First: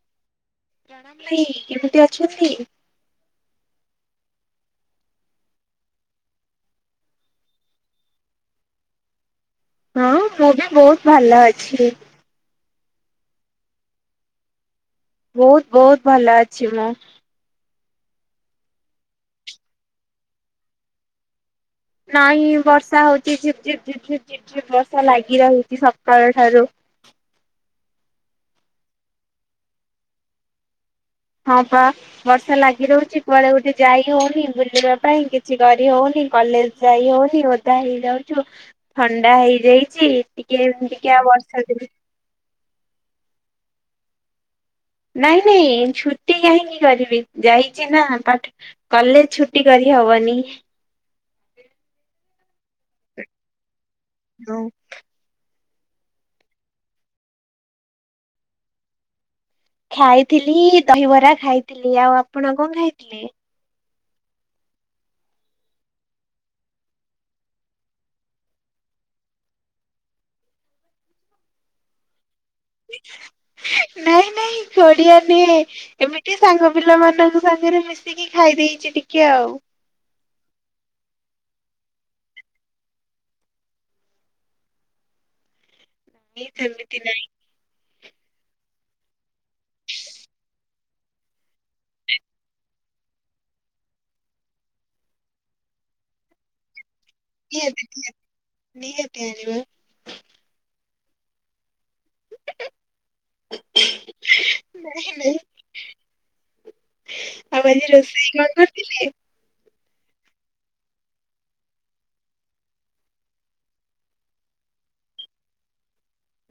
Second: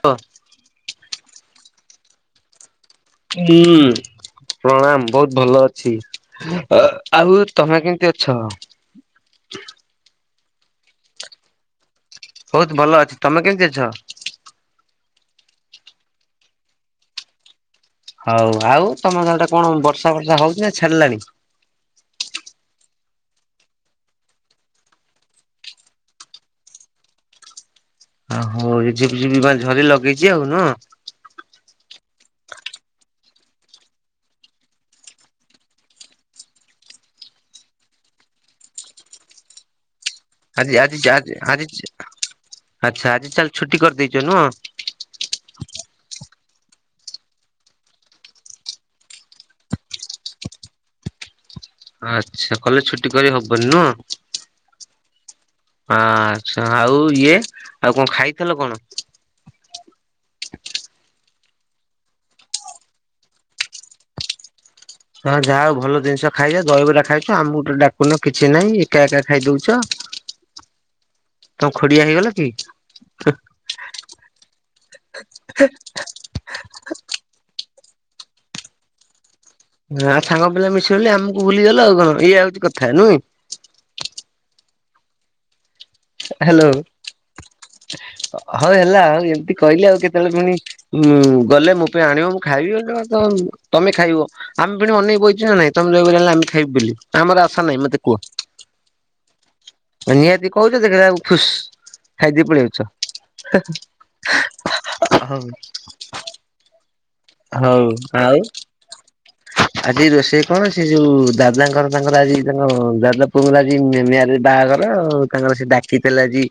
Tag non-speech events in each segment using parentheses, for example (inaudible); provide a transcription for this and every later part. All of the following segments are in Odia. ହଁ। ପ୍ରଣାମ ଭାଇ କେମିତି ଅଛନ୍ତି? ହୁଁ ପ୍ରଣାମ ବହୁତ ଭଲ ଅଛି। ଆ ଆଉ ତମେ କେମିତି ଅଛ? ହଁ ମୁଁ ବି ବହୁତ ଭଲ ଅଛି। ବହୁତ ଭଲ ଅଛି ତମେ କେମିତି ଅଛ? ବହୁତ ବହୁତ ଭଲ ଅଛି ମୁଁ। ହଉ ଆଉ ତମର ସେଆଡେ କଣ ବର୍ଷା ଫର୍ଷା ହଉଛି ନାଁ ଛାଡିଲାଣି? ନାଇଁ ବର୍ଷା ହଉଛି ଝିପ୍ ଝିପ୍ ଝିପ୍ ଝିପ୍ ଝିପ୍ ଝିପ୍ ବର୍ଷା ଲାଗି ରହିଛି ସକାଳ ଠାରୁ। ଆମର ବି ଝିପ୍ ଝିପ୍ ମାନେ ଝରି ଲଗେଇଛି ଆଉ ନୁହଁ? ହଁ ପା। ବର୍ଷା ଲାଗି ରହୁଛି କୁଆଡେ ଗୋଟେ ଯାଇ ହଉନି ବୁଲିବା ପାଇଁ କିଛି କରି ହଉନି କଲେଜ୍ ଯାଇ ହଉନି ଓଦା ହେଇଯାଉଛୁ ଥଣ୍ଡା ହେଇଯାଇଛି। ଆଜି ଟିକେ ଆଜି ଟିକେ ଆଉ ଆଜି ଆଜି ବର୍ଷା ଯୋଗୁଁ ରୁ। ଆଚ୍ଛା ଆଜି ତାହାଲେ ଛୁଟି କରିଦେଇଛ ନୁହଁ? ନାଇଁ ନାଇଁ ଛୁଟି କାହିଁକି କରିବି ଯାଇଛି ନାଁ ପାଠ କଲେଜ୍ ଛୁଟି କରି ହବନି। ଆଚ୍ଛା କଲେଜ୍ ଛୁଟି କରି ହବନି ନୁହଁ? ହୁଁ। ଆଛା ଆଉ ଇଏ ଆଉ କଣ ଖାଇଥିଲ କଣ? ଖାଇଥିଲି ଦହିବରା ଖାଇଥିଲି ଆଉ ଆପଣ କଣ ଖାଇଥିଲେ? ହଁ ଯାହା ହଉ ଭଲ ଜିନିଷ ଖାଇଚ ଦହିବରା ଖାଇଚ ଆମକୁ ଟିକେ ଡାକୁନ କିଛି ନାହିଁ ଏକା ଏକା ଖାଇ ଦଉଚ। ତମ ଖୋଡିଆ ହେଇଗଲ କି? ନାଇଁ ନାଇଁ ଖୋଡିଆ ନୁହେଁ ଏମିତି ସାଙ୍ଗ ପିଲା ମାନଙ୍କୁ ସାଙ୍ଗେରେ ମିଶିକି ଖାଇ ଦେଇଚି ଟିକେ ଆଉ। ହଁ ଆଉ ସାଙ୍ଗ ପିଲା ମିଶିଗଲେ ଆମକୁ ଭୁଲିଗଲ ଆଉ କଣ ଇଏ ହଉଚି କଥା ନୁହେଁ କି। ନାଇଁ ହାଲୋ ସେମିତି ନାଇଁ ହଉ ହେଲା ଆଉ ଏମିତି କହିଲି ଆଉ କେତେବେଳେ ପୁଣି ଉଁ- ଗଲେ ମୋ ପାଇଁ ଆଣିବ ମୁଁ ଖାଇବି ତ ତମେ ଖାଇବ ଆମେ ପୁଣି ଅନେଇ ବଇଚୁ ନା ନାଇଁ ତମେ ଯଉ (unintelligible) ଆଣିଲେ ଆମେ ଖାଇବୁ ବୋଲି। ଆମର ଆଶା ନାହିଁ ମତେ କୁହ (unintelligible) ନିହାତି କହୁଚ ଦେଖିଲା ବେଳକୁ ଫୁସ୍। ଖାଇଦେଇ ପଳେଇ ନାଇଁ ଆଉଚ ନାଇଁ ହ- ହଉ। ଆଉ ହଉ ଆଜି ରୋଷେଇ ଆଉ କଣ କରିଥିଲେ? ଆଜି ରୋଷେଇ କଣ ସେ ଯଉ ଦାଦାଙ୍କର ତାଙ୍କର ଆଜି ତାଙ୍କ ଦାଦା ପୁଅଙ୍କର‌ ଆଜି ମ୍ୟାରେଜ୍ -ବାହାଘର ଆଉ ତାଙ୍କର ସେ ଡାକିଥିଲେ ଆଜି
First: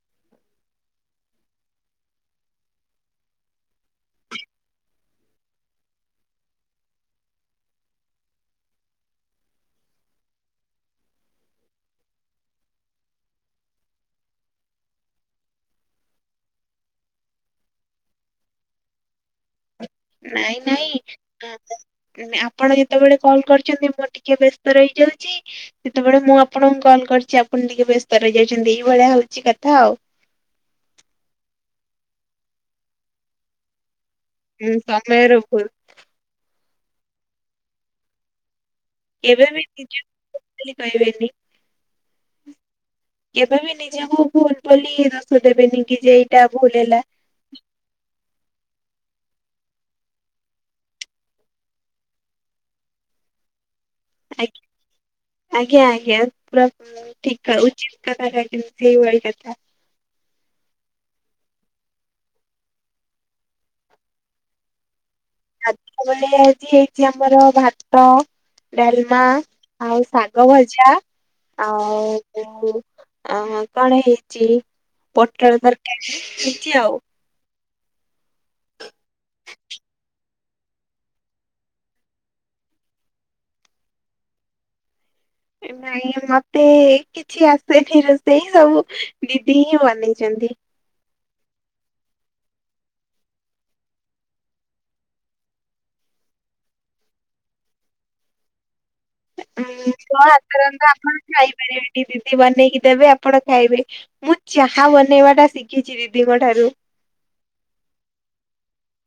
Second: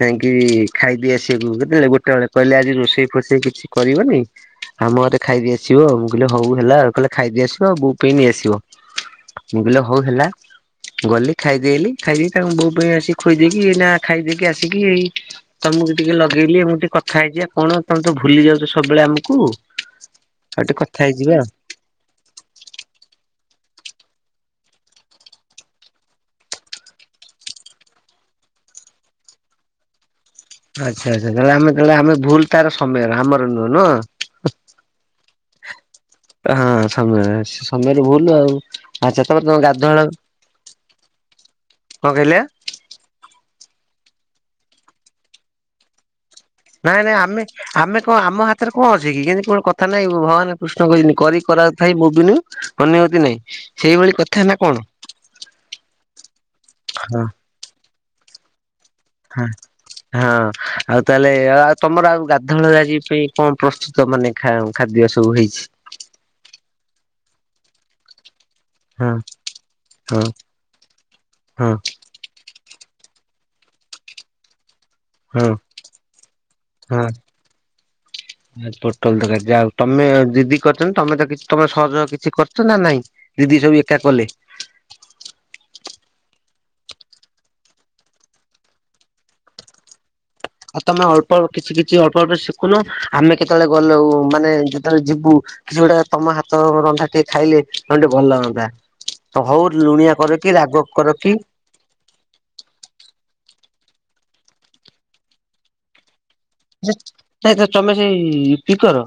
ଯାଇଁକି ଖାଇଦେଇ ଆସିବାକୁ କେତେବେଳେ ଗୋଟେ ବେଳେ କହିଲେ ଆଜି ରୋଷେଇ ଫୋଷେଇ କିଛି କରିବନି ଆମ ଘରେ ଖାଇଦେଇ ଆସିବ ମୁଁ କହିଲେ ହଉ ହେଲା ଆଉ କହିଲେ ଖାଇଦେଇ ଆସିବ ଆଉ ବୋଉ ପାଇଁ ନେଇ ଆସିବ। ମୁଁ କହିଲେ ହଉ ହେଲା ଗଲି ଖାଇଦେଲି ଖାଇଦେଇ ତାଙ୍କୁ ବୋଉ ପାଇଁ ଆସି ଖୋଇଦେଇକି ଏ- ନା ଖାଇଦେଇକି ଆସି କି ଏଇ ତମକୁ ଟିକେ ଲଗେଇଲି ମୁଁ ଟିକେ କଥା ହେଇଯିବା କଣ ତମେ ତ ଭୁଲି ଯାଉଚ ସବୁବେଳେ ଆମୁକୁ। ନାଇଁ ନାଇଁ (unintelligible) ଆପଣ ଯେତେବେଳେ କଲ୍ କରିଚନ୍ତି ମୁଁ ଟିକେ ବ୍ୟସ୍ତ ରହିଯାଉଚି ଯେତେବେଳେ ମୁଁ ଆପଣଙ୍କୁ କଲ୍ କରିଚି ଆପଣ ଟିକେ ବ୍ୟସ୍ତ ରହି ଯାଇଚନ୍ତି ଏଇ ଭଳିଆ ହଉଚି କଥା ଆଉ। ଆଚ୍ଛା ଆଚ୍ଛା ତାହେଲେ ଆମେ ତାହେଲେ ଆମେ ଭୁଲ୍ ତାର ସମୟର ଆମର ନୁହେଁ- ନୁହଁ। ହୁଁ ସମୟର ଭୁଲ୍। ହଁ ସମୟ- ସମୟର ଭୁଲ୍ ଆଉ। ଆଚ୍ଛା ତମର କେବେ ତମ ବି ନିଜ ଗାଧୁଆଳ- ବୋଲି କହିବେନି। କଣ କହିଲେ? କେବେ ବି ନିଜକୁ ଭୁଲ୍ ବୋଲି ଦୋଷ ଦେବେନି କି ଯେ ଏ ନାଇଁ ନାଇଁ ଆମେ ଆମେ କଣ ଆମ ହାତରେ କଣ ଅଛି କି କିନ୍ତି କଣ କଥା ନାହିଁ ଭଗବାନ୍ କୃଷ୍ଣଙ୍କୁ ଯେମିତି କରି କରାଉ ଥାଏ ମୋବିିନୁ ଅନ୍ୟଗତି ନାଇଁ ସେଇଭଳି କଥା ଆ- ନା କଣ ଆଜ୍ଞା -ଆଜ୍ଞା ପୁରା ହଁ ଠିକ୍ -ଉଚିତ୍ କଥା କହିଚନ୍ତି ସେଇଭଳି। ହୁଁ। କଥା। ହଁ ଆଉ ତାହେଲେ ଆଉ ତମର ଆଉ ଗାଧୁଆଳରେ ଆଜି ପାଇଁ କଣ ପ୍ରସ୍ତୁତ ମାନେ ଖାଦ୍ୟ ସବୁ ହେଇଚି? (unintelligible) ଆଜି ହେଇଚି ଆମର ଭାତ ହଁ ଡାଲ୍ମା ଆଉ ହଁ ଶାଗ ଭଜା ହଁ ଆଉ ଓ- ଆଉ କଣ ହେଇଚି ପୋଟଳ ହଁ ତରକାରୀ ହେଇଚି ଆଉ। ପୋଟଳ ତରକାରୀ ଯାହଉ ତମେ ଦିଦି କରିଚନ୍ତି ତମେ ତ ତମେ ସହଜ କିଛି କରିଚ ନା ନାଇଁ? ଦିଦି ସବୁ ଏକା କଲେ? ନାଇଁ ମତେ କି କିଛି ଆସେନି ରୋଷେଇ ସବୁ ଦିଦି ହିଁ ବନେଇଚନ୍ତି। ଆଉ ତମେ ଅଳ୍ପ କିଛି କିଛି ଅଳ୍ପ ଅଳ୍ପ ଶିକୁନ ଆମେ କେତେବେଳେ ଗଲୁ ମାନେ ଯେତେବେଳେ ଯିବୁ କିଛି ଗୁଟେ ତମ ହାତ ରନ୍ଧା ଟିକେ ଖାଇଲେ ଆମକୁ ଟିକେ ଭଲ ଲାଗନ୍ତା। ତ ହଉ ଉଁ ଲୁଣିଆ ତ କର ହାତ କିି ରାଗ ରନ୍ଧା ଆପଣ କର କିି ଖାଇପାରିବେନି ଦିଦି ବନେଇକି ଦେବେ ଆପଣ ଖାଇବେ ମୁଁ ଚାହା ବନେଇବା ଟା ଶିକିଚି ଦିଦିଙ୍କ ଠାରୁ। ସେ ତମେ ସେ ପିକର।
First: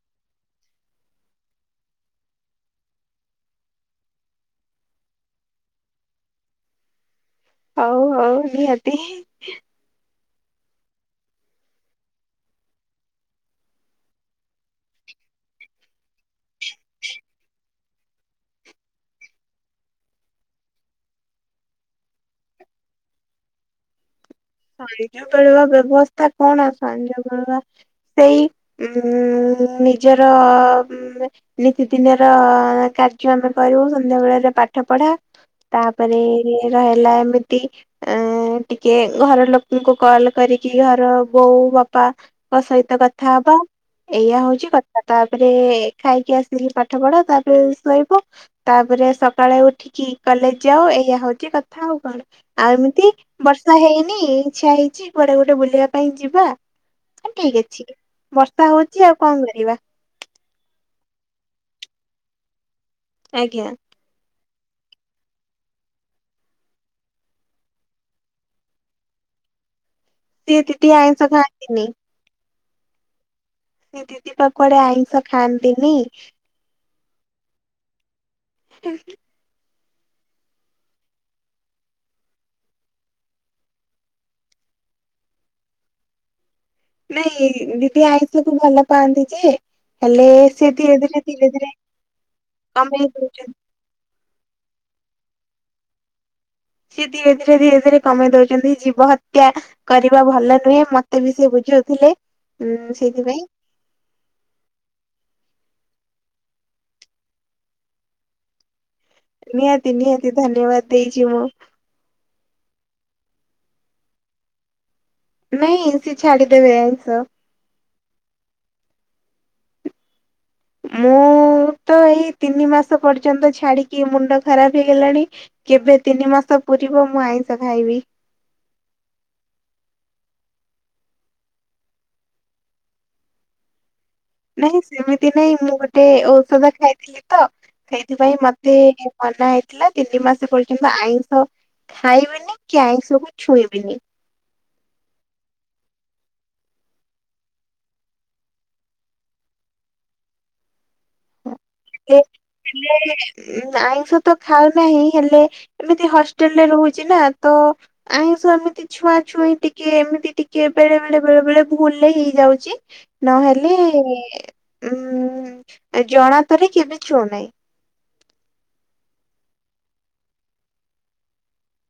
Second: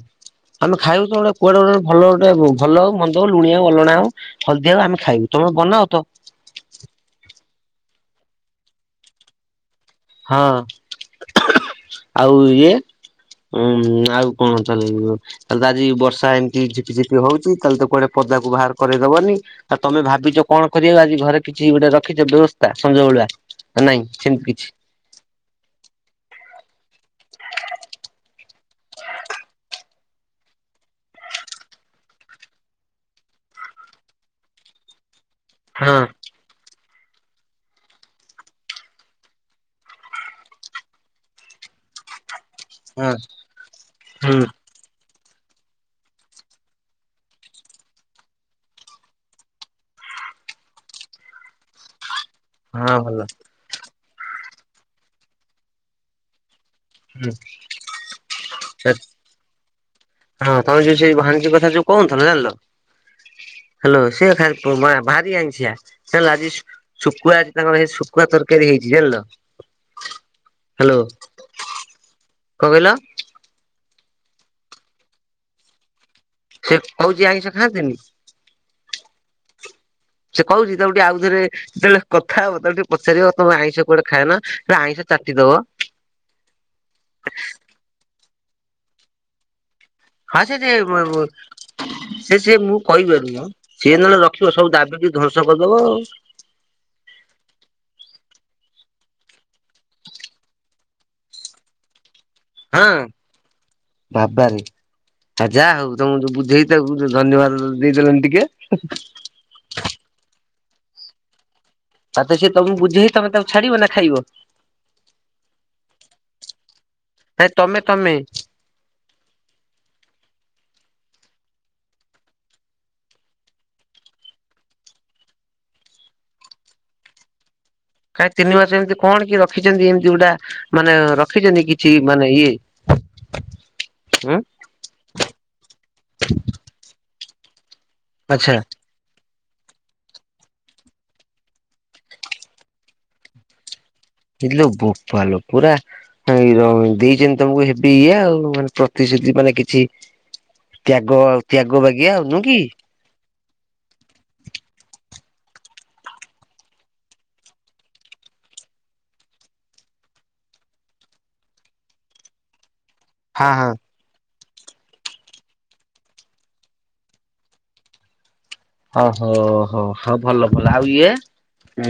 ଆମେ ଖାଇବୁ ତ ଗୋଟେ କୁଆଡେ ଗୋଟେ ଭଲ ଗୋଟେ ଭଲ ହୋଉ ମନ୍ଦ ହଉ ଲୁଣିଆ ଅଲଣା ହଉ। ହଲଦିଆ ହୋଉ ଆମେ ଖାଇବୁ ତମେ ବନାଅ ତ। ହଉ ହଉ ନିହାତି। ହଁ ଆଉ ଇଏ ଉଁ ଆଉ କଣ ଚା ଲିବ ତାହେଲେ ଆଜି ବର୍ଷା ଏମିତି ଝିପିଝପି ହଉଚି ତାହେଲେ ତ କୁଆଡେ ପଦାକୁ ବାହାର କରେଇଦବନି। ଆଉ ତମେ ଭାବିଛ କଣ କରିବା ଆଜି ଘରେ କିଛି ଗୋଟେ ରଖିଛ ବ୍ୟବସ୍ଥା ସଞ୍ଜ ବେଳୁଆ। ନାଇଁ ସେମ କିଛି। ସଞ୍ଜ ବେଳୁଆ ବ୍ୟବସ୍ଥା କଣ ସଞ୍ଜ ବେଳୁଆ। ସେଇ ଉଁ ନିଜର ନିତିଦିନ ର କାର୍ଯ୍ୟ ଆମେ କରିବୁ ସନ୍ଧ୍ୟା ବେଳାରେ ପାଠ ପଢା। ହଁ ତାପରେ ଏରା ହେଲା ଏମିତି ଆଁ ଟିକେ ଘର ଲୋକଙ୍କୁ କଲ କରିକି ଘର ବୋଉ ବାପା। ଙ୍କ ସହିତ ହଁ କଥା ହବା ଏଇଆ ହୁଁ ହଉଛି କ ଆ ତାପରେ ଖାଇକି ଆସିଲି ପାଠ ପଢା ତାପରେ ଶୋଇବୁ। ତାପରେ ସକାଳେ ଉଠିକି କଲେଜ ଯାଅ ଏଇଆ ହଉଛି କଥା ଆଉ କଣ। ଆଉ ହଁ ଏମିତି ଭଲ ବର୍ଷା ହେଇନି ଇଚ୍ଛା ହେଇଚି କୁଆଡେ ଗୋଟେ ବୁଲିବା ପାଇଁ ଯିବା। ଠିକ ଅଛି ବର୍ଷା ହୁଁ। ହଉଛି ଆଉ କଣ କରିବା। ହଁ ତମେ ଯୋଉ ସେଇ ଭାନିଜି କଥା ଯୋ କହୁନଥିଲ ଜାଣିଲ। ଆଜ୍ଞା। ହାଲୋ ସେ ଖା ଭାରି ଆଇଁଶିଆ ହେଲା ଆଜି ଶୁଖୁଆ ଆଜି ତାଙ୍କର ହେଇ ଶୁଖୁଆ ତରକାରୀ ହେଇଚି ଜାଣିଲ। ସିଏ ଦିଦି ଆଇଁଷ ଖାଆନ୍ତିନି। କ କହିଲ? ଦିଦି ପା କୁଆଡେ ଆଇଁଷ ଖାଆନ୍ତିନି। ସେ କହୁଛି ଆଇଁଷ ଖାଆନ୍ତିନି। ହୁଁ ହୁଁ। ସେ କହୁଛି ତାକୁ ଟିକେ ଆଉଥରେ ଯେତେବେଳେ କଥା ହବ ତାକୁ ଟିକେ ପଚାରିବ ତମେ ଆଇଁଷ କୁଆଡେ ଖାଏନା ଆଇଁଷ ଚାଟିଦବ। (inaudible) ନାଇଁ ଦିଦି ଆଇଁଷକୁୁ ଭଲ ପାଆନ୍ତି ଯେ। ହେଲେ ହଁ ଯେ ସେ ଧୀରେ ଧୀରେ ଧୀରେ ଧୀରେ ସେ ସେ ମୁଁ କମେଇ କହିପାରୁନି ମ ଦଉଛନ୍ତି। ସିଏ ନହେଲେ ରଖିବ ସବୁ ଦାବି କି ଧ୍ୱଂସ କରିଦବ ଆଉ। ସିଏ ଧୀରେ ଧୀରେ ଧୀରେ ଧୀରେ କମେଇ ଦଉଛନ୍ତି ଜୀବ ହତ୍ୟା କରିବା ଭଲ ନୁହେଁ ମତେ ବି ସେ ବୁଝଉଥିଲେ। ହୁଁ ହଁ ସେଇଥିପାଇଁ ବାବାରେ। ଆ ଯାହା ହଉ ତମକୁ ଯୋଉ ବୁଝେଇଚି ତାକୁ ଧନ୍ୟବାଦ ଦେଇଦେଲନି ଟିକେ। ନିହାତି ନିହାତି ଧନ୍ୟବାଦ ଦେଇଛି ମୁଁ। ତତେ ସିଏ ତମକୁ ବୁଝେଇ ତମେ ତାକୁ ଛାଡିବ ନା ଖାଇବ? ନାଇଁ ସେ ଛାଡିଦେବେ ଆଇଁଷ। ହେ ତମେ ତମେ। ମୁଁ ତ ଏଇ ତିନି ମାସ ପର୍ଯ୍ୟନ୍ତ ଛାଡିକି ମୁଣ୍ଡ ଖରାପ ହେଇଗଲାଣି। କେବେ ତିନି ମାସ ପୁରିବ ମୁଁ ଆଇଁଷ ଖାଇବି। କାଇଁ ତିନି ମାସ ଏମିତି କଣ କି ରଖିଛନ୍ତି ଏମତି ଗୁଟା ମାନେ ରଖିଛନ୍ତି କିଛି ମାନେ ଇଏ ହଁ ନାଇଁ ସେମିତି ନାଇଁ ମୁଁ ଗୋଟେ ଔଷଧ ଖାଇଥିଲି ତ ସେଇଥିପାଇଁ ଆଚ୍ଛା ମତେ ମନା ହେଇଥିଲା ତିନି ମାସ ପର୍ଯ୍ୟନ୍ତ ଆଇଁଷ ଖାଇବିନି କି ଆଇଁଷକୁ ଛୁଇଁବିନି। ଇଲୋ ବୋପାଲୋ ପୁରା ର ଦେଇଛନ୍ତି ତମକୁ ହେବି ଇଏ ଆଉ ମାନେ ପ୍ରତିଶ୍ରୁତି ମାନେ କିଛି ତ୍ୟାଗ ତ୍ୟାଗ ବାଗିଆ ଏ ଆଉ ନୁହେ କି ଆଇଁଷ ତ ଖାଉ ନାହିଁ ହେଲେ ଏମିତି ହଷ୍ଟେଲ ରେ ରହୁଛି ନା ତ ଆଇଁଷ ଏମିତି ଛୁଆ ଛୁଇଁ ଟିକେ ଏମିତି ଟିକେ ବେଳେ ବେଳେ ବେଳେ ବେଳେ ଭୁଲ ରେ ହେଇଯାଉଛି। ହଁ ହଁ। ନହେଲେ ଉ ଜଣାତରେ କେବେ ଛୁଉଁ ନାହିଁ। ହ ହୋ ହୋ ହଉ ଭଲ ଭଲ ଆଉ ଇଏ ଉ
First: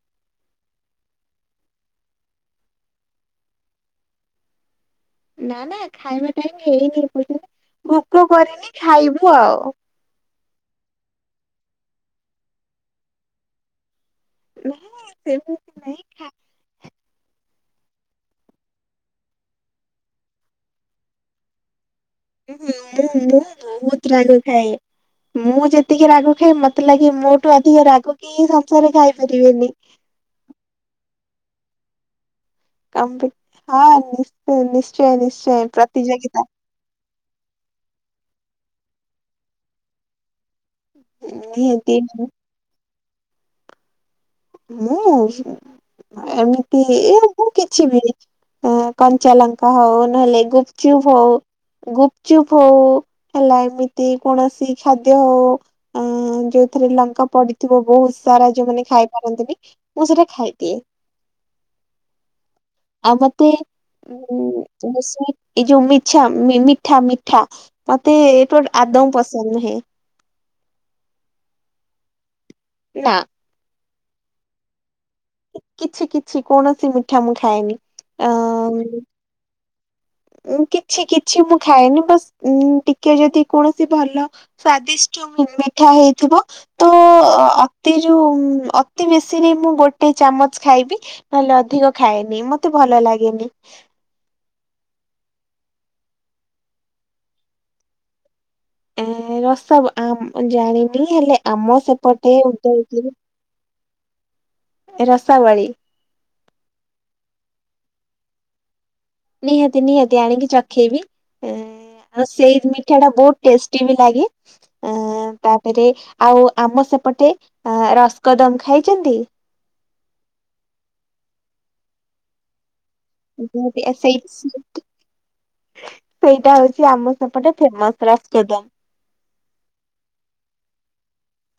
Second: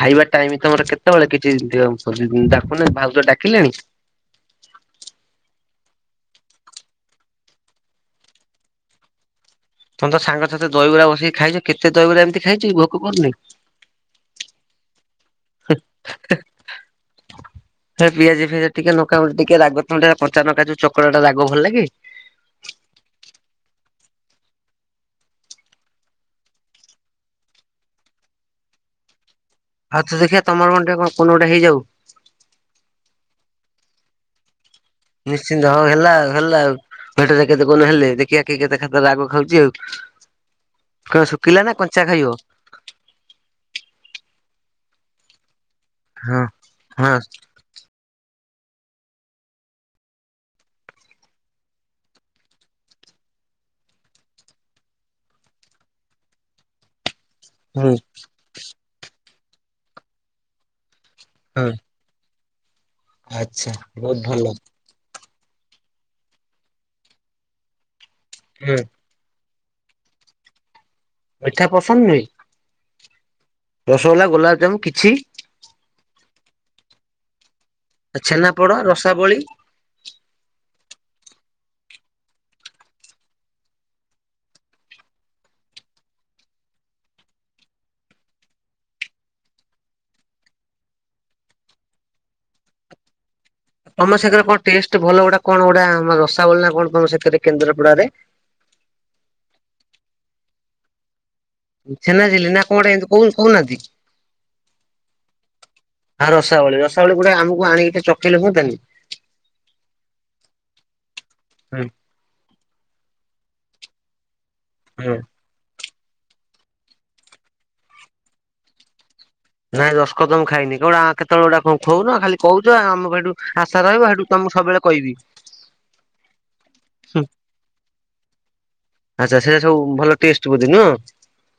ଖାଇବା ଟାଇମ ତମର କେତେବେଳେ କିଛି ଡାକୁନ ଭାଉଜ ଡାକିଲେଣି? ନା ନା ଖାଇବା ଟାଇମ ହେଇନି କ ଭୋକ କରିନି ଖାଇବୁ ଆଉ ତମ ତ ସାଙ୍ଗସାଥି ଦହିବରା ବସିକି ଖାଇଛ କେତେ ଦହିବରାଏମିତି ଖାଇଛି ଭୋକ କରୁନି। ନା ସେମିତି ନାଇଁ ଖାଏ ହେ ପିଆଜି ଫିଆଜି ଟିକେ ନକାମ ଟିକେ ରାଗ ଥ ଟେ କଞ୍ଚାନଙ୍କା ଚୁ ଚକଟା ରାଗ ଭଲ ଲାଗେ। ହ ମୁଁ ମୁଁ ବହୁତ ରାଗ ଖାଏ ମୁଁ ଯେତିକି ରାଗ ଖାଏ ମତେ ଲାଗେ ମୋଠୁ ଅଧିକ ରାଗ କି ସଂସାରରେ ଖାଇପାରିବେନି। ହଉ ତ ଦେଖିବା ତମର ଗଣ୍ଡ ଟେ କୁ ଗୋଟେ ହେଇଯାଉ କ ହଁ ନି୍ଚ ନିଶ୍ଚୟ ନିଶ୍ଚୟ ପ୍ରତିଯୋଗିତା ଭେଟରେ କେତେ କଣ ହେଲେ ଦେଖିବା କିଏ କେତେ ଖାଦ ରାଗ ଖାଉଛି ଆଉ କଣ ଶୁଖିଲା ନା ନିହାତି। କଞ୍ଚା ଖାଇବ। ମୁଁ ହଁ ଏମିତି ହଁ ମୁଁ କିଛିିବ ଅ କଞ୍ଚାଲଙ୍କା ହଉ ନହେଲେ ଗୁପଚୁପ ହଉ ଗୁପଚୁପ୍ ହଉ ହେଲା ଏମିତି କୌଣସି ଖାଦ୍ୟ ହଉ (unintelligible) ଯୋଉଥିରେ ଲଙ୍କା ପଡିଥିବ ହୁଁ ବହୁତ ସାରା ଯୋଉମାନେ ଖାଇ ପାରନ୍ତିନି ମୁଁ ସେଟା ଖାଇଦିଏ। ହୁଁ। ଆଉ ମତେ ବହୁତ ଭଲ। ଉ ଏ ଯୋଉ ମିଝା ମିଠା ମିଠା ମିଠା ମତେ ଏଇଠୁ ଗୋଟେ ହୁଁ ଆଦୌ ପସନ୍ଦ ନୁହେଁ। ମିଠା ପସନ୍ଦ ନୁହେଁ। ନା। ରସଗୋଲା ଗୋଲାପଜାମୁନ କିଛି? କିଛି କିଛି କୌଣସି ମିଠା ମୁଁ ଖାଏନି। ଆଉ ଅ ଛେନାପୋଡା ରସାବଳି। ଉ କିଛି କିଛି ମୁଁ ଖାଏନି ବସ୍ ଉ ଟିକେ ଯଦି କୌଣସି ଭଲ ସ୍ଵାଦିଷ୍ଟ ମିଠା ହେଇଥିବ। ତ ଅତିରୁ ଅତି ବେଶୀରେ ମୁଁ ଗୋଟେ ଗୋଟେ ଚାମଚ ଖାଇବି ନହେଲେ ଅଧିକ ଖାଏନି ମତେ ଭଲ ଲାଗେନି। ତମ ସେଥିରେ କଣ ଟେଷ୍ଟ ଭଲ ଗୋଟା କଣ ଗୋଟା ଆମ ରସାବଳି ନା କଣ ତମ ସେଥିରେ କେନ୍ଦ୍ରାପଡାରେ ଏ ରସ ଆ ଜାଣିନି ହେଲେ। ଆମ ସେପଟେ ଛେନାଝିଲି ନା କଣ ଗୋଟେ ଏମିତି ଉଦୟଗିରି କହୁ କହୁନାହାନ୍ତି ରସାବଳି। ହଁ ରସାବଳୀ ରସାବଳି ଗୋଟେ ଆମକୁ ଆଣିକି ଚଖେଇଲେ ହୁଅନ୍ତତାନି ନିହାତି ନିହାତି ଆଣିକି ଚଖେଇବି। ହୁଁ ଆଉ ସେଇ ମିଠା ଟା ବହୁତ ଟେଷ୍ଟି ବି ଲାଗେ। ଖାଇବ। ତାପରେ ଆଉ ଆମ ସେପଟେ ଆଁ ରସ କଦମ ଖାଇଛନ୍ତି। ନାଇଁ ରସ କଦମ ଖାଇନି କେବଳ ଆଁ କେତେବେଳେ ଗୋଟା କଁ ଖୋଉନ ଖାଲି କହୁଛ ଆମକୁ ସେଉ ଠୁ ଆଶା ଯୋଉ ରହିବ ସେଇ ସେଇଠୁ ତମକୁ ସବୁବେଳେ କହିବି। ସେଇଟା ହଉଛି ଆମ ସେପଟେ ଫେମସ ରାସ କଦମ। ଆଚ୍ଛା ସେଇଟା ସବୁ ଭଲ ଟେଷ୍ଟ ବୋଧେ ନୁହଁ।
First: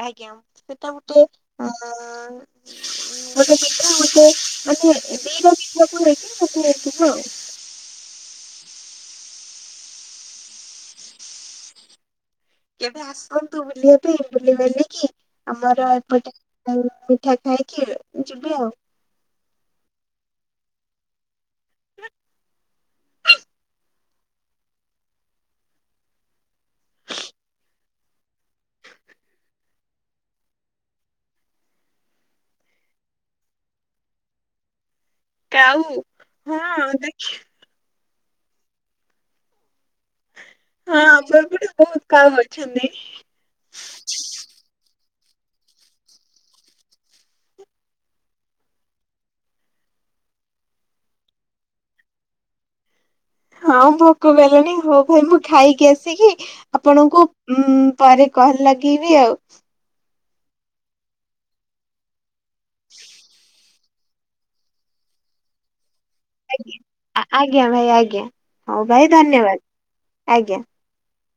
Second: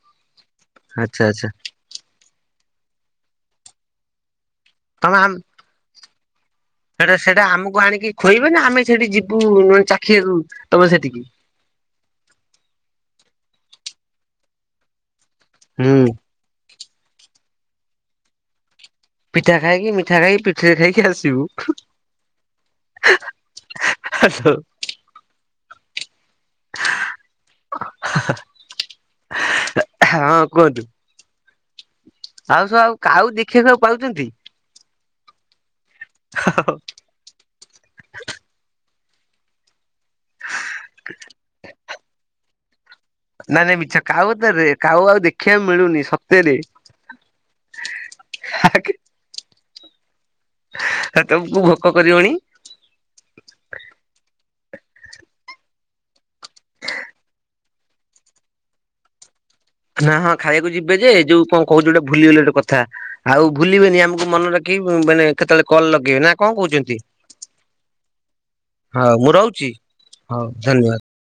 ଆଜ୍ଞା ସେଟା ଆଚ୍ଛା ଆଚ୍ଛା ଗୋଟେ ଆଁ ଗୋଟେ ମିଠା ଗୋଟେ। ମାନେ ତମେ ଆମ ଦିଟା ମିଠା କୁ ନେଇକ ଗୋଟେ। ହେଇଥିବ ସେଟା ଆଉ। ସେଟା ଆମକୁ ଆଣିକି ଖୋଇବେ ନା ଆମେ ସେଠି ଯିବୁେ ମାନେ ଚାଖିବାକୁ ତମ ସେଠିକି। କେବେ ଆସନ୍ତୁ ବୁଲିବା ପାଇଁ ବୁଲି ବାଲି କି ଆମର ହୁଁ ଏପଟେ। ଆଉ ମିଠା ଖାଇକି ଯିବେ ଆଉ। ପିଠା ଖାଇକି ମିଠା ଖାଇକି ପିଠିରେ ଖାଇକି ଆସିବୁ। ହାଲୋ। ହଁ କୁହନ୍ତୁ। ଆଉ ସବୁ ଆଉ କାଉ ଦେଖିବାକୁ ଆଉ ପାଉଛନ୍ତି। କାଉ ହଁ ଦେଖେ। ହଁ ଆମ ଏପଟେ ବହୁତ କାଉ ଅଛନ୍ତି। ନାଇଁ ନାଇଁ ମିଛ କାଉ ଏତେରେ କାଉ ଆଉ ଦେଖିବାକୁ ମିଳୁନି ସତେରେ। ହାକ୍। ହେ ତମକୁ ଭୋକ କରିବଣି। ହଁ ଭୋକ କଲଣି ହଉ ଭାଇ ମୁଁ ଖାଇକି ଆସିକି। ଆପଣଙ୍କୁ ଉଁ ପରେ କଲ୍ ଲାଗେଇବି ଆଉ। ନା ହଁ ଖାଇବାକୁ ଯିବେ ଯେ ଯୋଉ କଁ କହୁଛି ଗୋଟେ ଭୁଲି ଗଲି ଗୋଟେ କଥା ଆଉ। ଭୁଲିବେନି ଆମକୁ ମନେ ରଖି ମାନେ ଫେଣେ କେତେ ବେଳେ କଲ୍ ଲଗେଇବେ ନା। କଁ କହୁଛନ୍ତି ଆଜ୍ଞା ଭାଇ ଆଜ୍ଞା ଭାଇ ହଉ ମୁଁ ଧନ୍ୟବାଦ ରହୁଛି ହଉ ଆଜ୍ଞା। ଧନ୍ୟବାଦ।